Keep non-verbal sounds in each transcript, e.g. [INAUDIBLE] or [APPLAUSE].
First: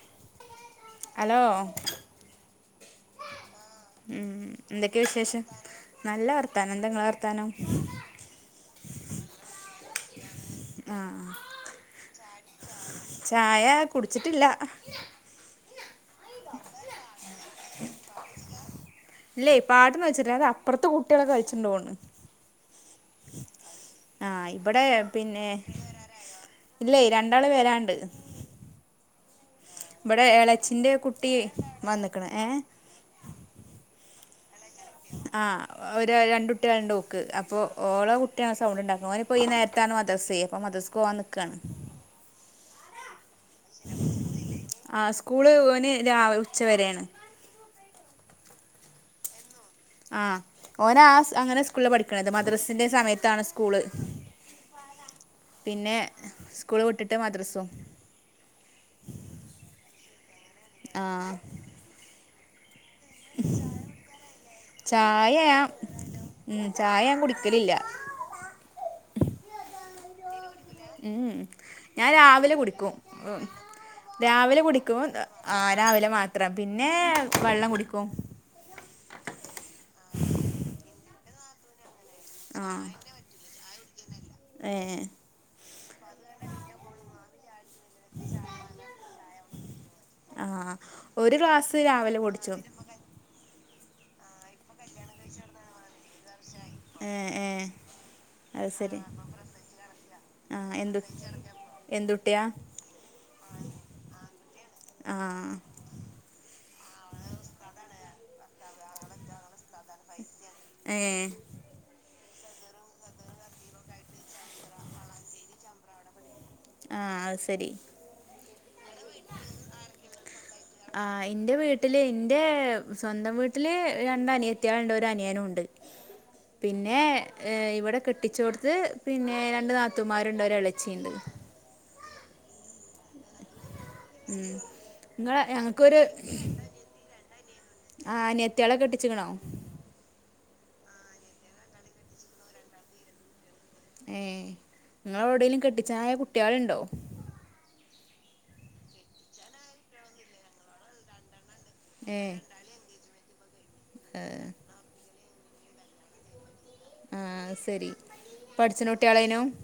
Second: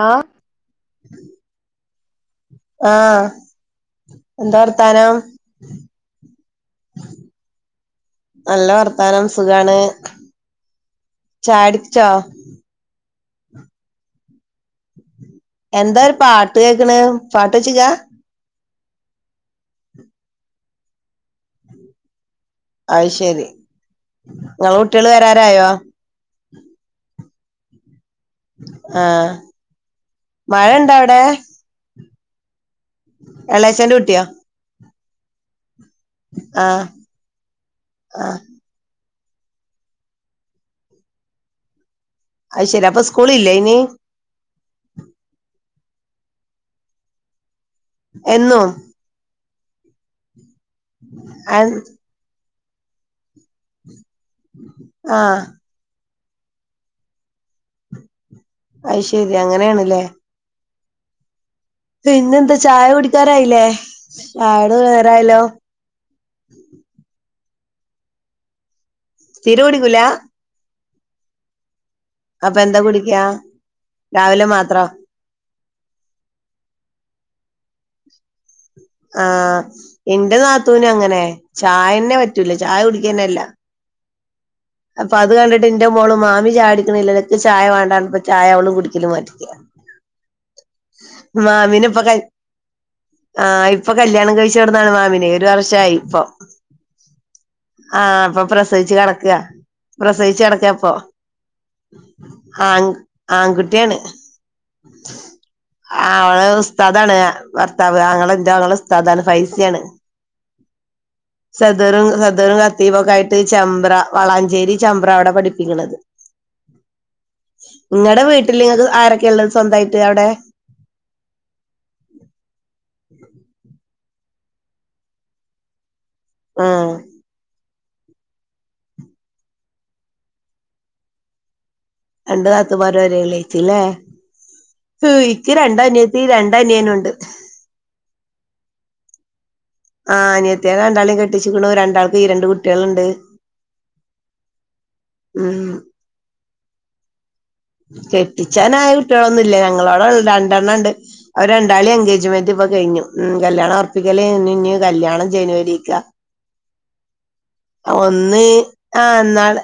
ആ ഹലോ ആഹ് ഉം എന്താ എന്തൊക്ക വർത്താനം വിശേഷം നല്ല വർത്താനം. എന്തങ്ങളെ വർത്താനം. ആഹ് ചായടിച്ചോ? ചായ കുടിച്ചിട്ടില്ല. എന്താ ഒരു പാട്ട് കേക്കണ് പാട്ട് വെച്ചിക്ക ഇല്ലേ പാട്ടന്ന് വെച്ചിട്ടി അത് അപ്പറത്തെ കു ട്ടിയളൊക്കെ കൾച്ച്ണ്ടോണ് അത് ശരി ആ ഇങ്ങളെ ഇപടെ കുട്ടികള് പിന്നെ വരാറായോ ഇല്ല ര രണ്ടാൾ വരാണ്ട്. ആ ഇവിടെ എളച്ചിന്റെ കുട്ടി വന്ന്. ക്ക്ണ് ഏ. എളയ്ച്ഛന്റെ കുട്ടിയാ. ആ ഒരു രണ്ടു കുട്ടികളണ്ട് ഓക്ക് അപ്പോ ഓളോ ആഹ് കുട്ടിയാ സൗണ്ട് ഇണ്ടാക്ക് ഓന് ഇപ്പോ ഈ നേരത്താണ് മദ്രസ് കയിയ അപ്പം മദ്രസ്ക്ക് പോവാൻ നിക്കാണ്. അയ്‌ശരി അപ്പ സ് ആ സ്കൂള് [UNINTELLIGIBLE] ന് രാ ഉച്ചവരെയാണ്. എന്നും ആ ഓനെ ആ സ് അങ്ങനെ സ്കൂൾലാ പഠിക്കണത് മദ്രസ് ത്തിന്റെ സമയത്താണ് സ്കൂള്. ആ പിന്നെ സ്കൂള് വിട്ടിട്ട് മദ്രസും അയ്ശരി അങ്ങനെയാണല്ലേ ആ പിന്നെ എന്താ ചായ കുടി ക്കറായില്ലേ ആട് ചായ വേരറായല്ലോ. ക്കലില്ല. തീരെ കുടിക്കൂല. ഉം മ് ഞാൻ രാവിലെ അപ്പൊ എന്താ കുടിക്കും, കുടിക്കാ രാവിലെ കുടിക്കും, ആ രാവിലെ മാത്രം പിന്നെ വള്ളം കുടിക്കും. ആ എന്റെ നാത്തൂനും അങ്ങനെ ചായന് ന്നേ പറ്റൂല ചായ കുടിക്കന്നേല്ല. പില്ല അപ്പ അത് കണ്ടിട്ട് ഇന്റെ മോള് മാമി ചായുടിക്കണില്ല [UNINTELLIGIBLE] ചായ വേണ്ടാന്ന് [UNINTELLIGIBLE] ചായ അവളും കുടിച്ചില്ല മാറ്റിക്ക [UNINTELLIGIBLE] ആ ഒരു ഗ്ലാസ് രാവിലെ കുടിച്ചും. ആ ഇപ്പ കല്യാണം കഴിച്ചോണ്ട്ന്നാണ് മാമിനെ ഒരു വർഷമായി ഇപ്പോ ഏഹ് ഏഹ് ആഹ ഇപ്പ അത് പ്രസവിച്ചു ശരി കൊടക്ക ആഹ് പ്രസവിച്ചടക്കപ്പോ, എന്തു എന്തുട്ടിയാ ആൺ ആൺകുട്ടിയാണ്, ആഹ് അവള് ഉസ്താദാണ് ഭർത്താവ്. [UNINTELLIGIBLE] ന്റെ ആങ്ങള ഉസ്താദാണ്, ഫൈസിയാണ്, ഏഹ് സദറും [UNINTELLIGIBLE] [UNINTELLIGIBLE] കത്തീവൊക്ക ആയിട്ട് ചെമ്പ്ര വളാഞ്ചേ ഞ്ചേരി ചമ്പ്ര അവടെ പഠിപ്പിക്കണത്. ആ അത് ശരി. [UNINTELLIGIBLE] നിങ്ങക്ക് ആ ഇന്റെ വീട്ടില് ഇന്റെ സ്വന്തം വീട്ടില് രണ്ടനിയത്ത്യേള്ണ്ട് ഒരനിയനുണ്ട് ആഹ് പിന്നെ ഇവിടെ കെട്ടിച്ചോട്ത്ത് പിന്നെ രണ്ട് നാത്തുമാര്ണ്ട് ഒരളച്ചിണ്ട് രണ്ട് നാത്തൂ മാര് ഒരെളേച്ചില്ലേ ഉം നിങ്ങ ഞങ്ങക്കൊരു രണ്ടനിയനുണ്ട്. ആ അനിയത്ത്യേളെ കെട്ടിച്ച് ക്ക്ണോ ത്ത്യേളെ രണ്ടാളും കെട്ടിച്ചിക്ക് ണ് രണ്ടാൾക്കും ഈ രണ്ട് കുട്ട്യേള്ണ്ട് ഏ ഉം നിങ്ങളൊടെലും കെട്ടിച്ചനായ കുട്ട്യേള് ണ്ടോ കെട്ടിച്ചാനായ കുട്ട്യേളൊന്നുല്ല ഞങ്ങളടെ [UNINTELLIGIBLE] രണ്ടെണ്ണ ണ്ട് അവര് രണ്ടാളി ഏഹ് എൻഗേജ്മെന്റ് ഇപ്പോ കഴിഞ്ഞു ഉം കല്യാണം ഏഹ് ഓർപ്പിക്കയ്ഞ്ഞ് ഇഞ് കല്യാണം ജനുവരിക്ക ആഹ് അത് ശരി ഒന്ന് പഠിച്ച്ണ ആ കുട്ട്യാളേനു എന്നാള്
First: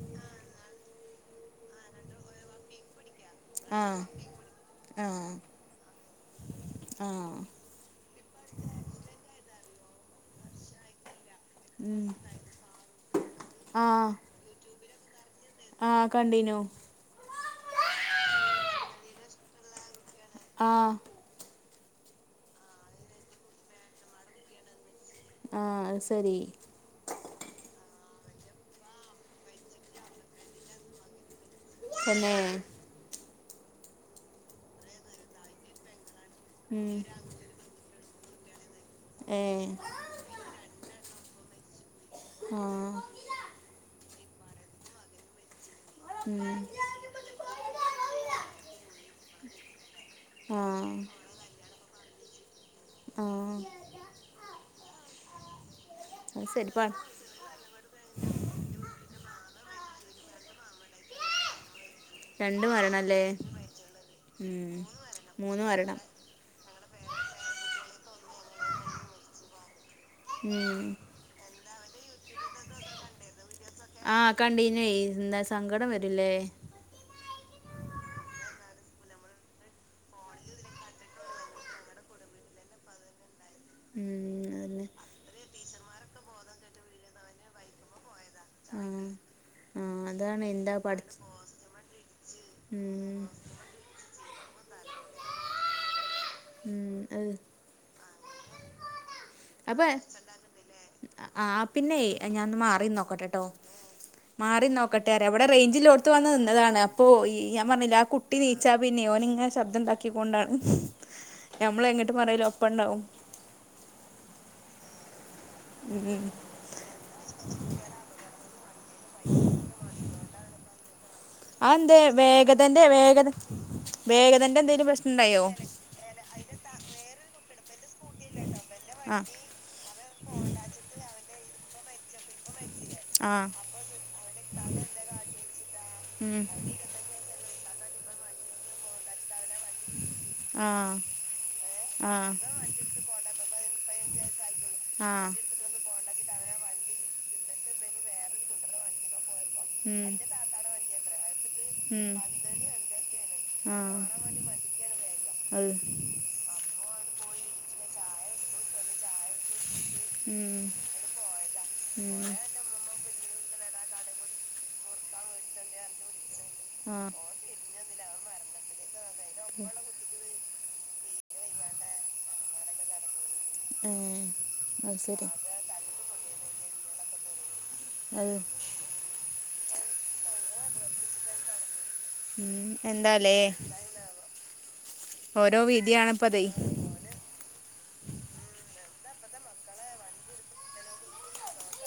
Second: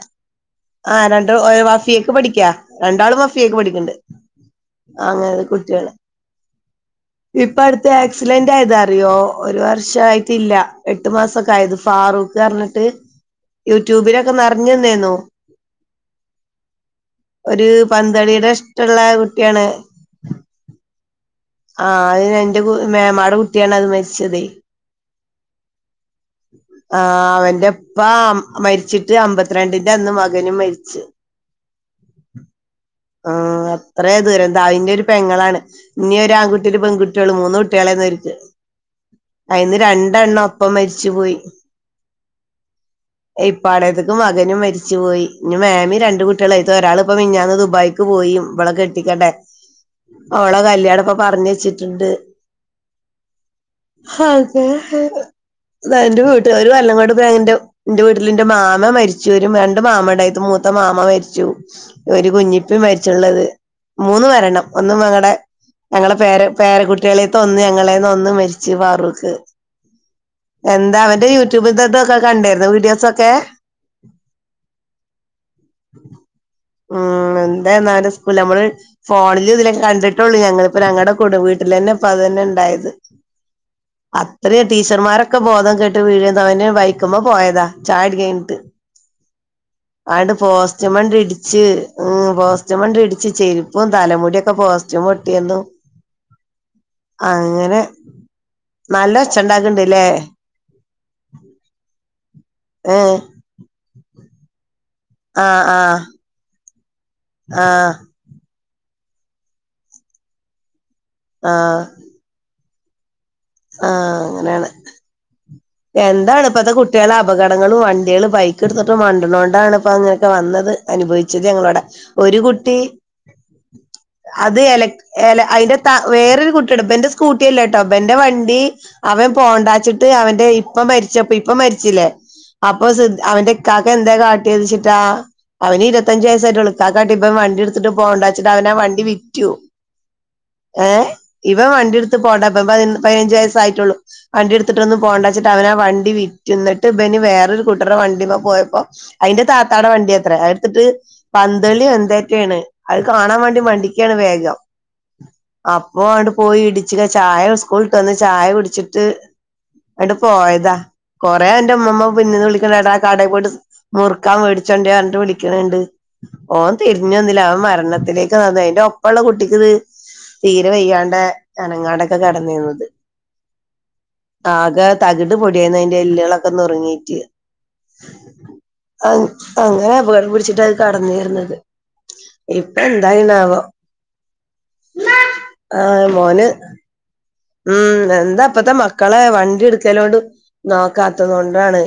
ആ രണ്ടള് ആ വഫിയക്ക് പഠിക്ക രണ്ടാളും വഫ ഫിയക്ക് പഠിക്ക്ണ്ട് ആഹ് അ ആഹ് [UNINTELLIGIBLE] കുട്ട്യേളെ ആഹ് ഇപ്പ അട്ത്ത് ആക്സിലൻ്റയതറിയോ ഒരു വർ ഷായിട്ടില്ല എട്ട് മാസ ക്കായത് ഉം ഫാറൂഖർഞ്ഞിട്ട് ആഹ് യൂട്യൂബിലൊക്കെ നെർഞ്ഞ് നേന്നോ ആഹ് കണ്ടീനു ഒര് പന്തളിടെ ഇഷ്ടള്ള കു ട്ട്യാണ് ആ ആ അഅ് എൻ്റെ മേമാടെ കുട്ട്യാണ് അത് മരിച്ചത് ആഹ് അത് ശരി ആ അവന്റെ ഇപ്പ മരിച്ചിട്ട് അമ്പത്തിരണ്ടിന്റന്ന് മകനും മരിച്ചു തന്നെ ആ അത്രേ ദൂരം എന്തായിൻ്റൊരു പെങ്ങളാണ് ഇനി ഒരാൺകുട്ടി ഒരു ഉം പെൺകുട്ട്യേള് മൂന്ന് കുട്ട്യേളേനി വര് [UNINTELLIGIBLE] ഏഹ് അയിന്ന് രണ്ടെണ്ണം ഒപ്പം മരി ച്ചുപോയി ആ മകനും മരിച്ചു പോയി ഇഞ് മേ മ്മിം രണ്ട് ഉം കുട്ട്യേ ളും അയ്ത്തൊരാ ളിപ്പൊ മിഞ്ഞാന്ന് ദുബ്ക്ക് പോയി ഇവിളെ കെട്ടിക്കണ്ടേ ഓളെ ആഹ് കല്യാണപ്പൊ വച്ചിട്ടുണ്ട് ആഹ് ഹതെ ആഹ [UNINTELLIGIBLE] അത എന്റെ അത് വീട്ട ഒരു ശരിപ്പാണ് വല്ലങ്ങോട്ന്റെ എന്റെ വീട്ടിൽെന്റെ മാമ മരിച്ചു വരും വേണ്ട മാമയുടെത്ത് മൂത്ത മാമ മരിച്ചു ഒരു രണ്ട് കുഞ്ഞിപ്പ മരണല്ലേ മരിച്ചുള്ളത് മൂന്ന് മരണം ഉം ഒന്നും അങ്ങളടെ മൂന്ന് മരണം ഞങ്ങളെ പേര് പേര കുുട്ടികളെ തൊന്ന് ഞങ്ങളെ തൊന്ന്മരിച്ചു വാറുക്ക് ഉം എന്താ അവന്റെ യൂട്യൂബിൽ ഇതൊക്കെ കണ്ടിരുന്നു വീഡിയോസൊക്കെ ആഹ കണ്ടിനെഎന്താ സങ്കടം വരില്ലേ ഉം നമ്മള് ഫോണിൽ ഇലൊക്കെ കണ്ടിട്ടുള്ളൂ ഞ [UNINTELLIGIBLE] ഞങ്ങളടെ കൂടെ വീട്ടിൽന്നെ ഇപ്പ അത് തന്നെ ഉണ്ടായത് ഉം അത്രയും അതന്നെ ടീച്ചർമാരൊക്കെ ബോധം കേട്ട് വീഴ് തവന് ബൈക്കുമ് പോയതാ ചാടി കഴിഞ്ഞിട്ട് ആഹ് ആഹ് ആണ്ട് അതാണ് എന്താ പോസ്റ്റമണ്ട പഠിച്ച ഇടിച്ച് ഉ പോസ്റ്റമണ്ട ഉം ഇടിച്ച് ചെരുപ്പും തലമുടിിയൊക്കെ ഇക്കൊ പോസ്റ്റ്യൂം ഒട്ടിയരുന്നു ഉം അത് അങ്ങനെ നല്ല ഒച്ച അപ്പ ഉണ്ടാക്ക്ണ്ട്ല്ലേ ആ പിന്നെ ഞാൻ മാറി ഏഹ് നോക്കട്ടെട്ടോ മാറിന്നോ ക്കട്ട അവിടെ ആഹ് ആഹ് റേഞ്ചിൽോഓത്തത്ത് വന്ന് നിന്നതാണ് അപ്പോ ഈ ഞാൻ ആഹ് പറഞ്ഞില്ല ആ കുട്ടി നി ച്ചാ പിന്നെ ഓൻ ഇങ്ങനെ ശബ്ദം ഉണ്ടാക്കിക്കൊണ്ടാണ് ഞമ്മള എങ്ങിട്ട് പറയ്ലോ പ്പണ്ണാവും [UNINTELLIGIBLE] ആഹ അങ്ങനെയാണ് ഉം എന്താണ് ഇപ്പത്തെ കുട്ടിളെ അപകടങ്ങളും വണ്ടിയാള് ബൈക്ക് എടുത്തിട്ട് മണ്ട്ണോണ്ടാണ് ഇപ്പ അങ്ങ ഒക്കെ വന്നത് അനുഭവിച്ചത് ഞങ്ങളോട അതെന്തേ ഒരു കുട്ടി വേഗതന്റെ വേഗത അത് വേഗതന്റെ എല എന്തേലും പ്രശ്നം എല ഉണ്ടായോ അതിന്റെ ത വേറൊരു കുട്ടിടെ ഇബന്റെസ്കൂട്ടി കുട്ടില്ലാ ട്ടോ ഇബന്റെ വണ്ടി ആഹ് അവൻ പോണ്ടാച്ചിട്ട് അവൻന്റെ മരിച്ചു അപ്പൊ ഇപ്പൊ മരിച്ചില്ലേ അപ്പൊ സിദ്ദി ആഹ് അവന്റെഇക്കാക എന്താകാറ്റിദ്ച്ചി ട്ടാ അവന് ഇരുപത്തചു ഉം വയസ്സായിട്ടോള്ളുക്കാക്ക കാട്ടി ഇബൻ വണ്ടി എടുത്ത് ട്ത്ട്ട് പോണ്ടാച്ചിട്ട് അവനാവണ്ടി വിറ്റ് റ്റു ഏ ആഹ് ഇവൻവണ്ടിടുത്ത് ആഹ് പോണ്ടഇബാ പതിനഞ്ച് വയസ്സായിട്ടുള്ളൂ വണ്ടി എടുത്തിട്ടൊന്നും പോണ്ട ആഹ് ന്നിട് അവനാ വണ്ടി വിറ്റുന്നിട്ട് ഇവന് വേറൊരു കൂട്ടറെ വണ്ടിമേ പോയപ്പോ അയിന്റെ താത്താടെ വണ്ടി ഉം അത്ര അടുത്തിട്ട് പന്തളി ഉം എന്തേറ്റാണ് അത് ആഹ് കാണാൻവേണ്ടിമണ്ടിക്കാണ് വേഗം അത് അപ്പോഅണ്ടുപോയി ഇടിച്ചിലെ ചായ സ്കൂൾ ട്ട് വന്ന് ചായ കുടിച്ചിട്ട് അട്ട് ഉം പോയതാ കൊറേ എന്റെ മ്മമ്മ ഉം പിന്നീന്ന് വിളിക്ണ് എട കടെ പോയിട്ട് മുറുക്കാൻ വേടിച്ചൊന്ററഞ്ഞ് വിളിക്ണ്ണ്ട് ഓൻ ആഹ് തിരിഞ്ഞൊന്നില്ല ആ മരണത്തിലേക്ക് അതെ ലോ ഒപ്പോള്ള കുട്ടിക്ക് ഇത് തീരെ വയ്യാണ് ടെ അനങ്ങാട്ടൊക്കെ കടന്നിന്നുന്നത് ആ അത് ശരി തകിട് പൊടിയായിന്നെന്റെ എല്ലുകളൊക്കെ നുറുങ്ങി ങ്ങീറ്റ് അത് അഹ് അങ്ങനെ അബകടം പി ച്ചിട്ട കടന്നിരുന്നത് ഉം ഇപ്പൊ എന്തായി എന്താലേ ന്നാവോ ഓരോ ആ മോന് വിധിയാണിപ്പതേ ഉം എന്താ ഇപ്പത്തെ മക്കളെ വണ്ടി എടുക്കലോണ്ട് നോക്കാത്തത് കൊണ്ടാണ്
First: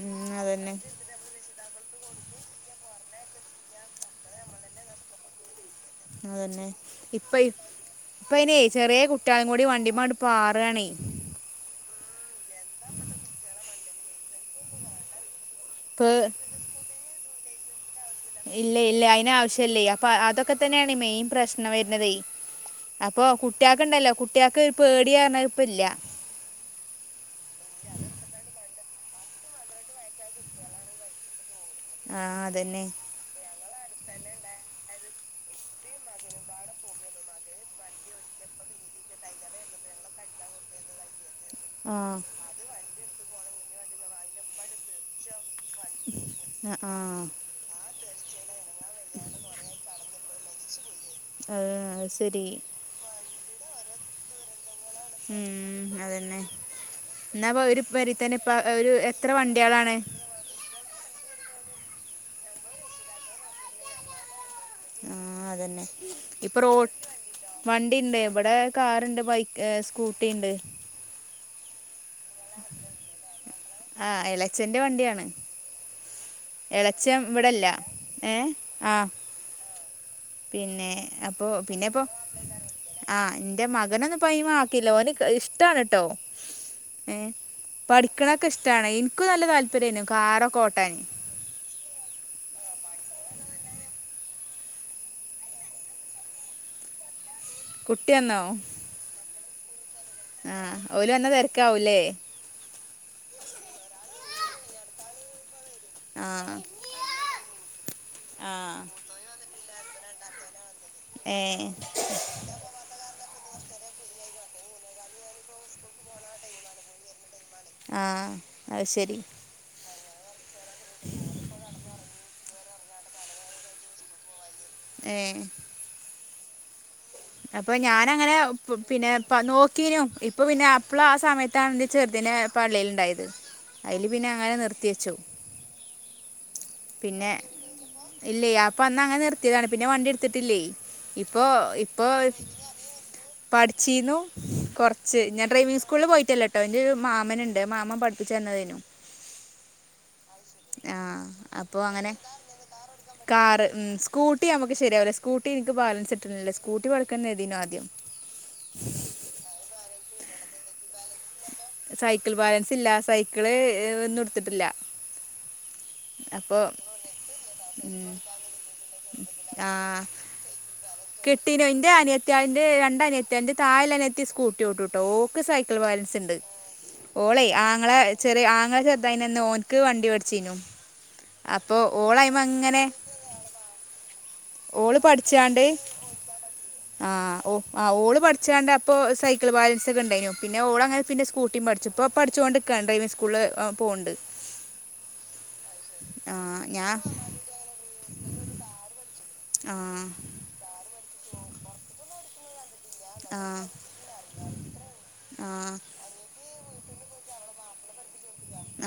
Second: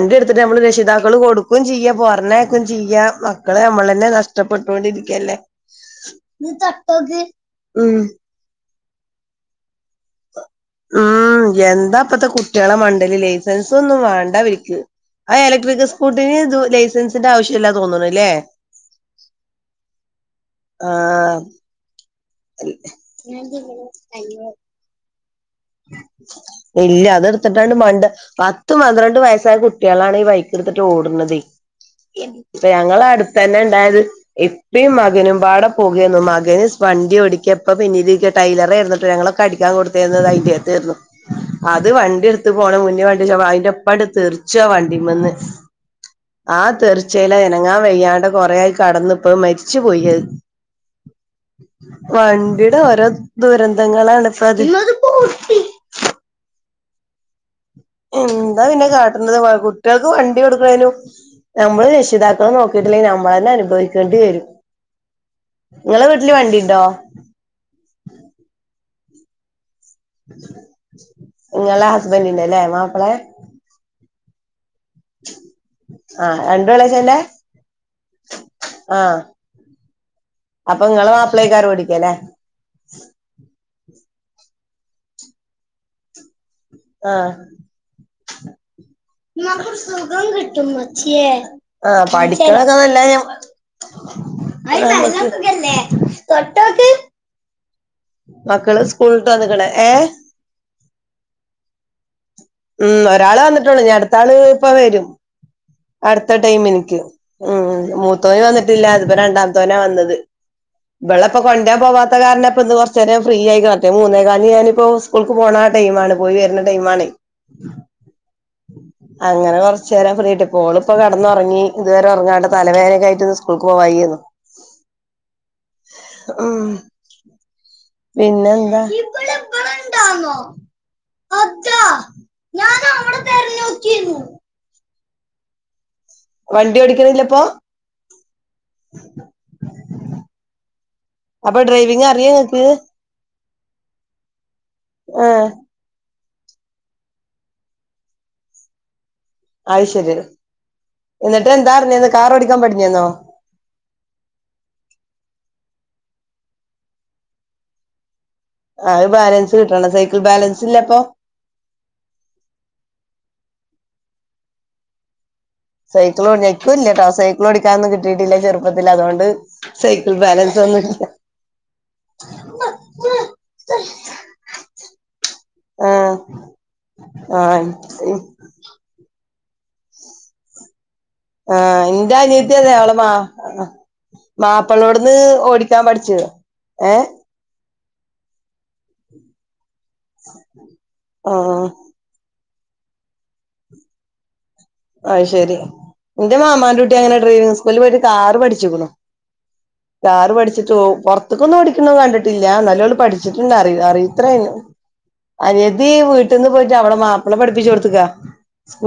ഉം നമ്മള് അതന്നെ രക്ഷിതാക്കൾ കൊടുക്കും ചെയ്യ പറഞ്ഞ കേക്കുകയും ചെയ്യ മക്കളെ നമ്മളന്നെ നഷ്ടപ്പെട്ടുകൊണ്ടിരിക്കല്ലേ അതന്നെ ഇപ്പ ഉം ഇപ്പയ്നെ ചെറിയ കുട്ടിയേൾ മുടി വണ്ടിമാട് പാറുവാണേ ഇതാ ഇപ്പളത്തെ കുട്ടികളെ മണ്ഡേല് ലൈസൻസൊന്നും വേണ്ട വീട്ടില് ആ ഇലക്ട്രിക്കൽ ഇപ്പ സ്കൂട്ടിന് ഇതു ലൈസൻസ് അതിന്റെ ആവശ്യല്ലാന്ന് തോന്നണ് ഇല്ലയില്ല അയിനാവശ്യാല്ലേ അപ്പൊ അതൊക്കെതന്നെയാണ് മെയിൻ ആഹ് പ്രശ്നം വരുന്നതെ അപ്പൊ കുട്ടികക്കുണ്ടല്ലോ കുട്ടികക്ക് പേടി ടിയാണ് ഇല്ല അതെടുത്തിട്ടാണ്‌ മണ്ട് പത്തുംപന്ത്രണ്ടുംവയസ്സായ കുട്ടി കളാണ് ഈ ബൈക്കെടുത്തിട്ട് ഓടുന്നതേ ആ ഇപ്പ അതന്നെ ഞങ്ങള് അടുത്തതന്നെ ഇണ്ടായത് ഇപ്പീം മകനും പാടെ പോകയെന്നും മകന് വണ്ടി ഓടിക്കിയപ്പം പിന്നെയിതിന്റെ ടൈലറേ ഇരുന്നിട്ട് ഞങ്ങളെ കടിക്കാ കൊടുത്തിതായി യെതേന്നും അത് ആ വണ്ടിഎടുത്ത് പോണം മുന്നേ വണ്ടിച്ചാ പായും ഇൻ്റപ്പാട് തെറിച്ചു ആ വണ്ടിമന്ന്. ആ.. തെറിച്ചയിൽ അനങ്ങാൻവയ്യാ ണ്ട് കൊറേ കടന്ന് പ്പം മരിച്ചുപോയി അത്. അത് ശരി വണ്ടിയുടെ ഓരോ ത ദുരന്തങ്ങളാണ് ഇപ്പതെ. ഉം.. അതന്നെ എന്നാ പ്പ വ ഒര് എന്താ പിന്നെ കാട്ടുന്നത് കുട്ടിയേൾക്ക് വണ്ടി കൊടുക്കണേനും നമ്മളു രക്ഷിതാക്കൾ നോക്കീട്ടില്ലെങ്കിൽ ഞമ്മളന്നെയനുഭവിക്കേണ്ടി വരും. ആ.. അതന്നെ നിങ്ങളെ വീട്ടില് ഇപ്പൊ വണ്ടിണ്ടോ റോഡിൽ വണ്ടിയുണ്ടേ, ഇവിടെ കാ- രണ്ടുബൈക്ക്, സ്കൂ- സ്കൂട്ടി ഇണ്ട് നിങ്ങളാ ഹസ്ബന്റിന്റെയല്ലേ മാപ്പിളെ ആ.. ഇല, - അച്ഛന്റെ വണ്ടിയാണ് ആ.. രണ്ടും ഇളയച്ഛന്റെ എളച്ചൻ ഇവിടെല്ല ഏഹ് ആ.. ആഹ് പിന്നെ അപ്പൊ പിന്നയിപ്പോ, ആ.. എന്റെ മകനൊന്നും പൈമ ആക്കീല്ല ഓനിഷ്ടാണ് കേട്ടോ ഏ.. പടി- [UNINTELLIGIBLE] മ്മക്കൊരു സുഖകിട്ടുമ്മച്യേ ആ [UNINTELLIGIBLE] തൊട്ടൊക്ക്. കുട്ടി വന്നോ മക്കള് സ്കൂൾ വന്ന്ക്കണ്‌ ഏ ആഹ് ഓല് വന്ന തിരക്കാഊല്ലേ? ഉം ഒരാള് വന്നിട്ടുണ്ട് നി അടുത്ത ആള് ഇപ്പ വരും. അടുത്ത ആഹ് ടൈമ് ൻക്ക് ഉം മൂത്തോന് ആഹ് വന്നിട്ടില്ല അതിപ്പോ രണ്ടാംതോന വ ന്നത് ഏഹ് വെള്ളപ്പൊകൊണ്ടെ പോവാത്ത കാരണപ്പ ഇന്ന് കുറച്ചെരെൻ ഫ്രീ ആയി വ റ്റ് മൂന്നേ കാൽന് ഞാനിപ്പോ സ്കൂൾക്ക് പോണ ആ ടൈമാണ്. പോയി വരുന്ന ടൈമാണ്. ആഹ് അഹ് ശരി. ചേരാം ഫറിയെട്ട് ഗോളിപ്പ കെടന്നുറങ്ങി ഇതുവരെ ഉറങ്ങാട തലവേദനയിട്ട്ന്ന് സ്കൂൾക്ക് പോ വായിരുന്നു. ആഹ്. അപ്പൊ ഞാന അങ്ങനെ പിന്നെ പ നോക്കീനും. ഇവളിവിടെണ്ടാന്നോ ഇപ്പൊ പിന്നെ അപ്പള ആ സമയത്താണ അതാ എന്റെ ചെർതി ഞാൻ അവിടെ പള്ളില്ണ്ടായത് അതില് തെരഞ്ഞോക്കിയിരുന്നു പിന്നെ അങ്ങനെ നിർ തെച്ചൗ വണ്ടി പിന്നെ ഓടിക്കണില്ലപ്പൊ ഇല്ലേ അപ്പൊ അന്ന് അങ്ങനെ നിർത്തിയതാണ്. പിന്നെ വണ്ടി എടുത്തിട്ടില്ലേ? ഇപ്പൊ അപ്പൊ ഇ ഡ്രൈവിങ് അറിയോ ഇങ്ങക്ക് പഠിച്ചീന്നു കൊർച്ച് ഞാ ആഹ് ഡ്രൈവിംഗ് സ്കൂ പോയിട്ടല്ലട്ടോ എന്റെ ഒരു മാമനുണ്ട് മാമൻ പഠിപ്പിച്ച് തന്നേനു. അയ് ശരിയ ആഹ് അപ്പൊ അങ്ങനെ ഓടിക്കാൻ പഠിഞ്ഞന്നോ കാർ ഉം സ്കൂട്ടി ഞമുക്ക് ശരിയാവല്ല സ്കൂട്ടി നിക്ക് ബാലൻ ട്ടണില്ല സ്കൂട്ടി വളക്കുന്നതെനു ആദ്യം. അത് ബാലൻസ് കിട്ടണം. സൈക്കിൾ ബാലൻസ് ഇല്ലപ്പോ സൈക്കിൾ ബാലൻസ് ഇല്ല. സൈക്കിള് ഒന്നും എടുത്തിട്ടില്ല. സൈക്കിൾ അപ്പൊ എനിക്കും ഇല്ലട്ടോ സൈക്കിൾ ഓടിക്കാനൊന്നും ഉം കിട്ടിയിട്ടില്ല ചെറുപ്പത്തിൽ അതുകൊണ്ട് ആ സൈക്കിൾ ബാലൻസ് ഒന്നും ഇല്ല കെട്ടിനു എന്റെ അനിയത്തിയാലിന്റെ രണ്ടനിയത്തിയന്റെ തായല്ലഅനിയത്തി സ്കൂട്ടിഓട്ടുട്ടോ ഓക്ക് സൈക്കിൾ ബാലൻസ് ആഹ് ഇണ്ട്. ഓളെ ആഹ് ആങ്ങളെ ചെറിയ ആങ്ങളെ ചെറതായി ന്ന് ഓൻക്ക് വണ്ടി വേടിച്ചീനു. ആഹ് എന്റെ അനിയത്തീഅതെ അവള മാ ഓള് മാപ്പിളോട്ന്ന് പഠിച്ചാണ്ട് ഓടിക്കാൻ പഠിച്ച ഏ ആ ഓ ആ ഓള് പഠിച്ചാണ്ട് അപ്പൊ സൈക്കിൾ ബാലൻസ് ക്കെഉണ്ടായിനു പിന്നെഓള അങ്ങന പിന്നെ സ്കൂട്ടി ആഹ് പഠിച്ചുപ്പോ പഠിച്ചുകൊണ്ട് കണ്ടയിവിങ് സ്കൂളില് ആ പോവുണ്ട് അയ്ശരി എന്റെ മാമാന്റെ കുട്ടി ഞാൻ അങ്ങനെ ഡ്രൈവിങ് സ്കൂളിൽ പോയിട്ട് കാറ് പഠിച്ചുക്കുണു ആ കാറ് പഠിച്ചിട്ടോ പുറത്തക്കൊന്നും ഓടിക്കണ കണ്ടിട്ടില്ല നല്ലോലം ആ പഠിച്ചിട്ടുണ്ട് അറി അറിയിത്രെ ആ അനിയത്തി വീട്ടിന്ന് പോ റ്റെ അവടെ മാപ്പിള പഠിപ്പിച്ചു കൊടുത്തക്കാ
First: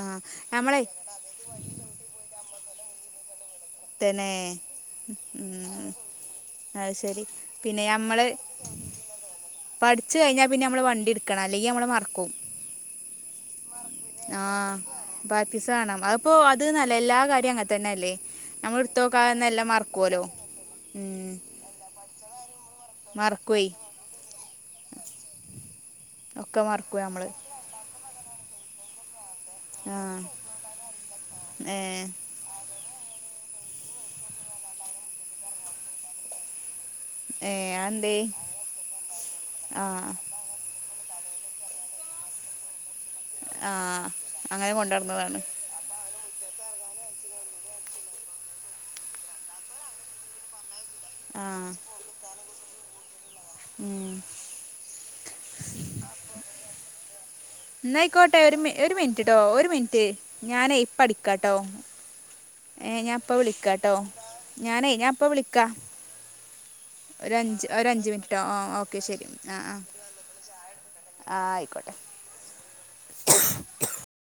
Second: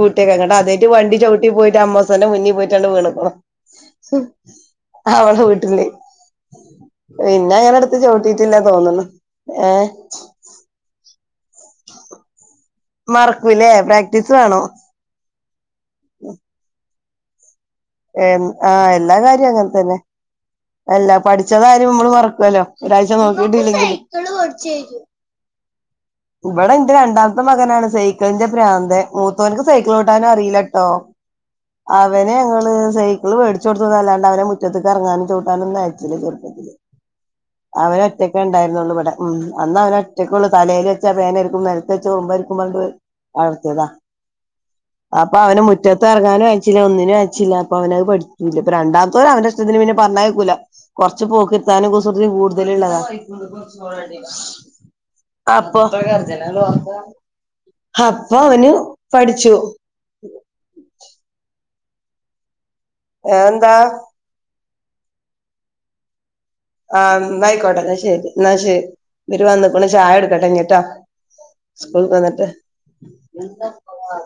ആ അങ്ങട്ട് അതേ നമ്മളെ വണ്ടി ചവിട്ട് പോയിട്ട അമ്മോസ്സന്റെ മുന്നിൽ പോയിട്ടാണ് വീണക്കണം തന്നെ ഉം വീട്ടില് അത് ശരി അങ്ങനെ പിന്നെ എടുത്ത് ഞമ്മള് ചവിട്ടിട്ടില്ല തോന്നുന്നു ഏഹ് പഠിച്ചു കഴിഞ്ഞാൽ പിന്നെ നമ്മള് വണ്ടി എടു ക്കണം അല്ലെങ്കി നമ്മൾ മറക്കും മറക്കൂല്ലേ പ്രാക്ടീസ് വേണോ പാത്ത് സ് വേണം അത് ഇപ്പൊ അത് നല്ല എല്ലാ കാര്യങ്ങൾ തന്നല്ലേ ആ എല്ലാ കാര്യവും അങ്ങനെ തന്നെ അല്ല ഉം പഠിച്ച കാര്യം നമ്മള് മറക്കുവല്ലോ ഒരാഴ്ച മറക്കുവേ നോക്കിട്ടില്ലെങ്കില് പഠിച്ച് കഴിഞ്ഞു ഒക്കെ ഇവിടെ എന്റെ മറക്കുവേ നമ്മള് രണ്ടാമത്തെ മകനാണ് സൈ കന്റെ ഭ്രാന്തൻ മൂത്തവനക്ക് സൈക്കിൾ ഓട്ടൻ ആഹ് നും അറിയില്ലട്ടോ ഏഹ് അവന് ഞങ്ങൾ സൈക്കിള് മേടിച്ചു കൊടുത്തത് അല്ലാണ്ട് അവനെ മുറ്റത്തക്ക് എറങ്ങാനും ചവുട്ടാനും ഒുന്നും അയച്ചില്ല ചെുപ്പത്തില് ഏഹ് അതെന്തേ അവനൊറ്റക്കെ ഉണ്ടായിരുന്നുള്ളൂ ഇവിടെ ഉം അന്ന് അവന് ആഹ് ഒറ്റക്കെ ഉള്ളൂ തലേൽ ച്ച പേനരിക്കും നിലത്ത് വെച്ച ഉറുമ്പരിക്കും ന്ന് പറഞ്ഞിട്ട് വളർത്തിയതാ ആഹ് അങ്ങനെ അപ്പൊ കൊണ്ടടന്നതാണ് അവന് മുറ്റത്ത് ഇപ്പ എറങ്ങാനും അയച്ചില്ല ഒന്നിനും അയ ച്ചില്ല അപ്പൊ അവനത് പഠിക്കൂല ഇപ്പൊ രണ്ടാമത്തോൻ അവന്റെ ഇഷ്ടത്തിന് പിന്നെ പറഞ്ഞ കേക്കൂല്ല കൊറച്ചു ആഹ് പോക്കിർത്താനും കുസൃതിയും കൂടുതലുള്ളതാ ഉം അപ്പൊ അപ്പൊ ഇന്നായിക്കോട്ടെ ഒരു മ് അവന് ഒരു മിനിറ്റ്ട്ടോ പഠിച്ചു ഒരു മിനിറ്റ് ഞാനെ പ്പടിക്കാട്ടോ ഏ ഞാൻ ഇപ്പ എന്താ വിളിക്കാട്ടോ ഞാനേ ഞാൻ ഇപ്പ വിളിക്കാ ആ എന്നായിക്കോട്ടെ എന്നാ ശരി ന്നാ ശെ ആ ഓക്കെ ശരി എന്നിട്ട് ആ ആ വന്നക്കണ്‌ ചായ എടുക്കട്ടെങ്ങിട്ടാ ആ ആയിക്കോട്ടെ സ്കൂളക്ക് വന്നിട്ട് എന്താ പോ അവ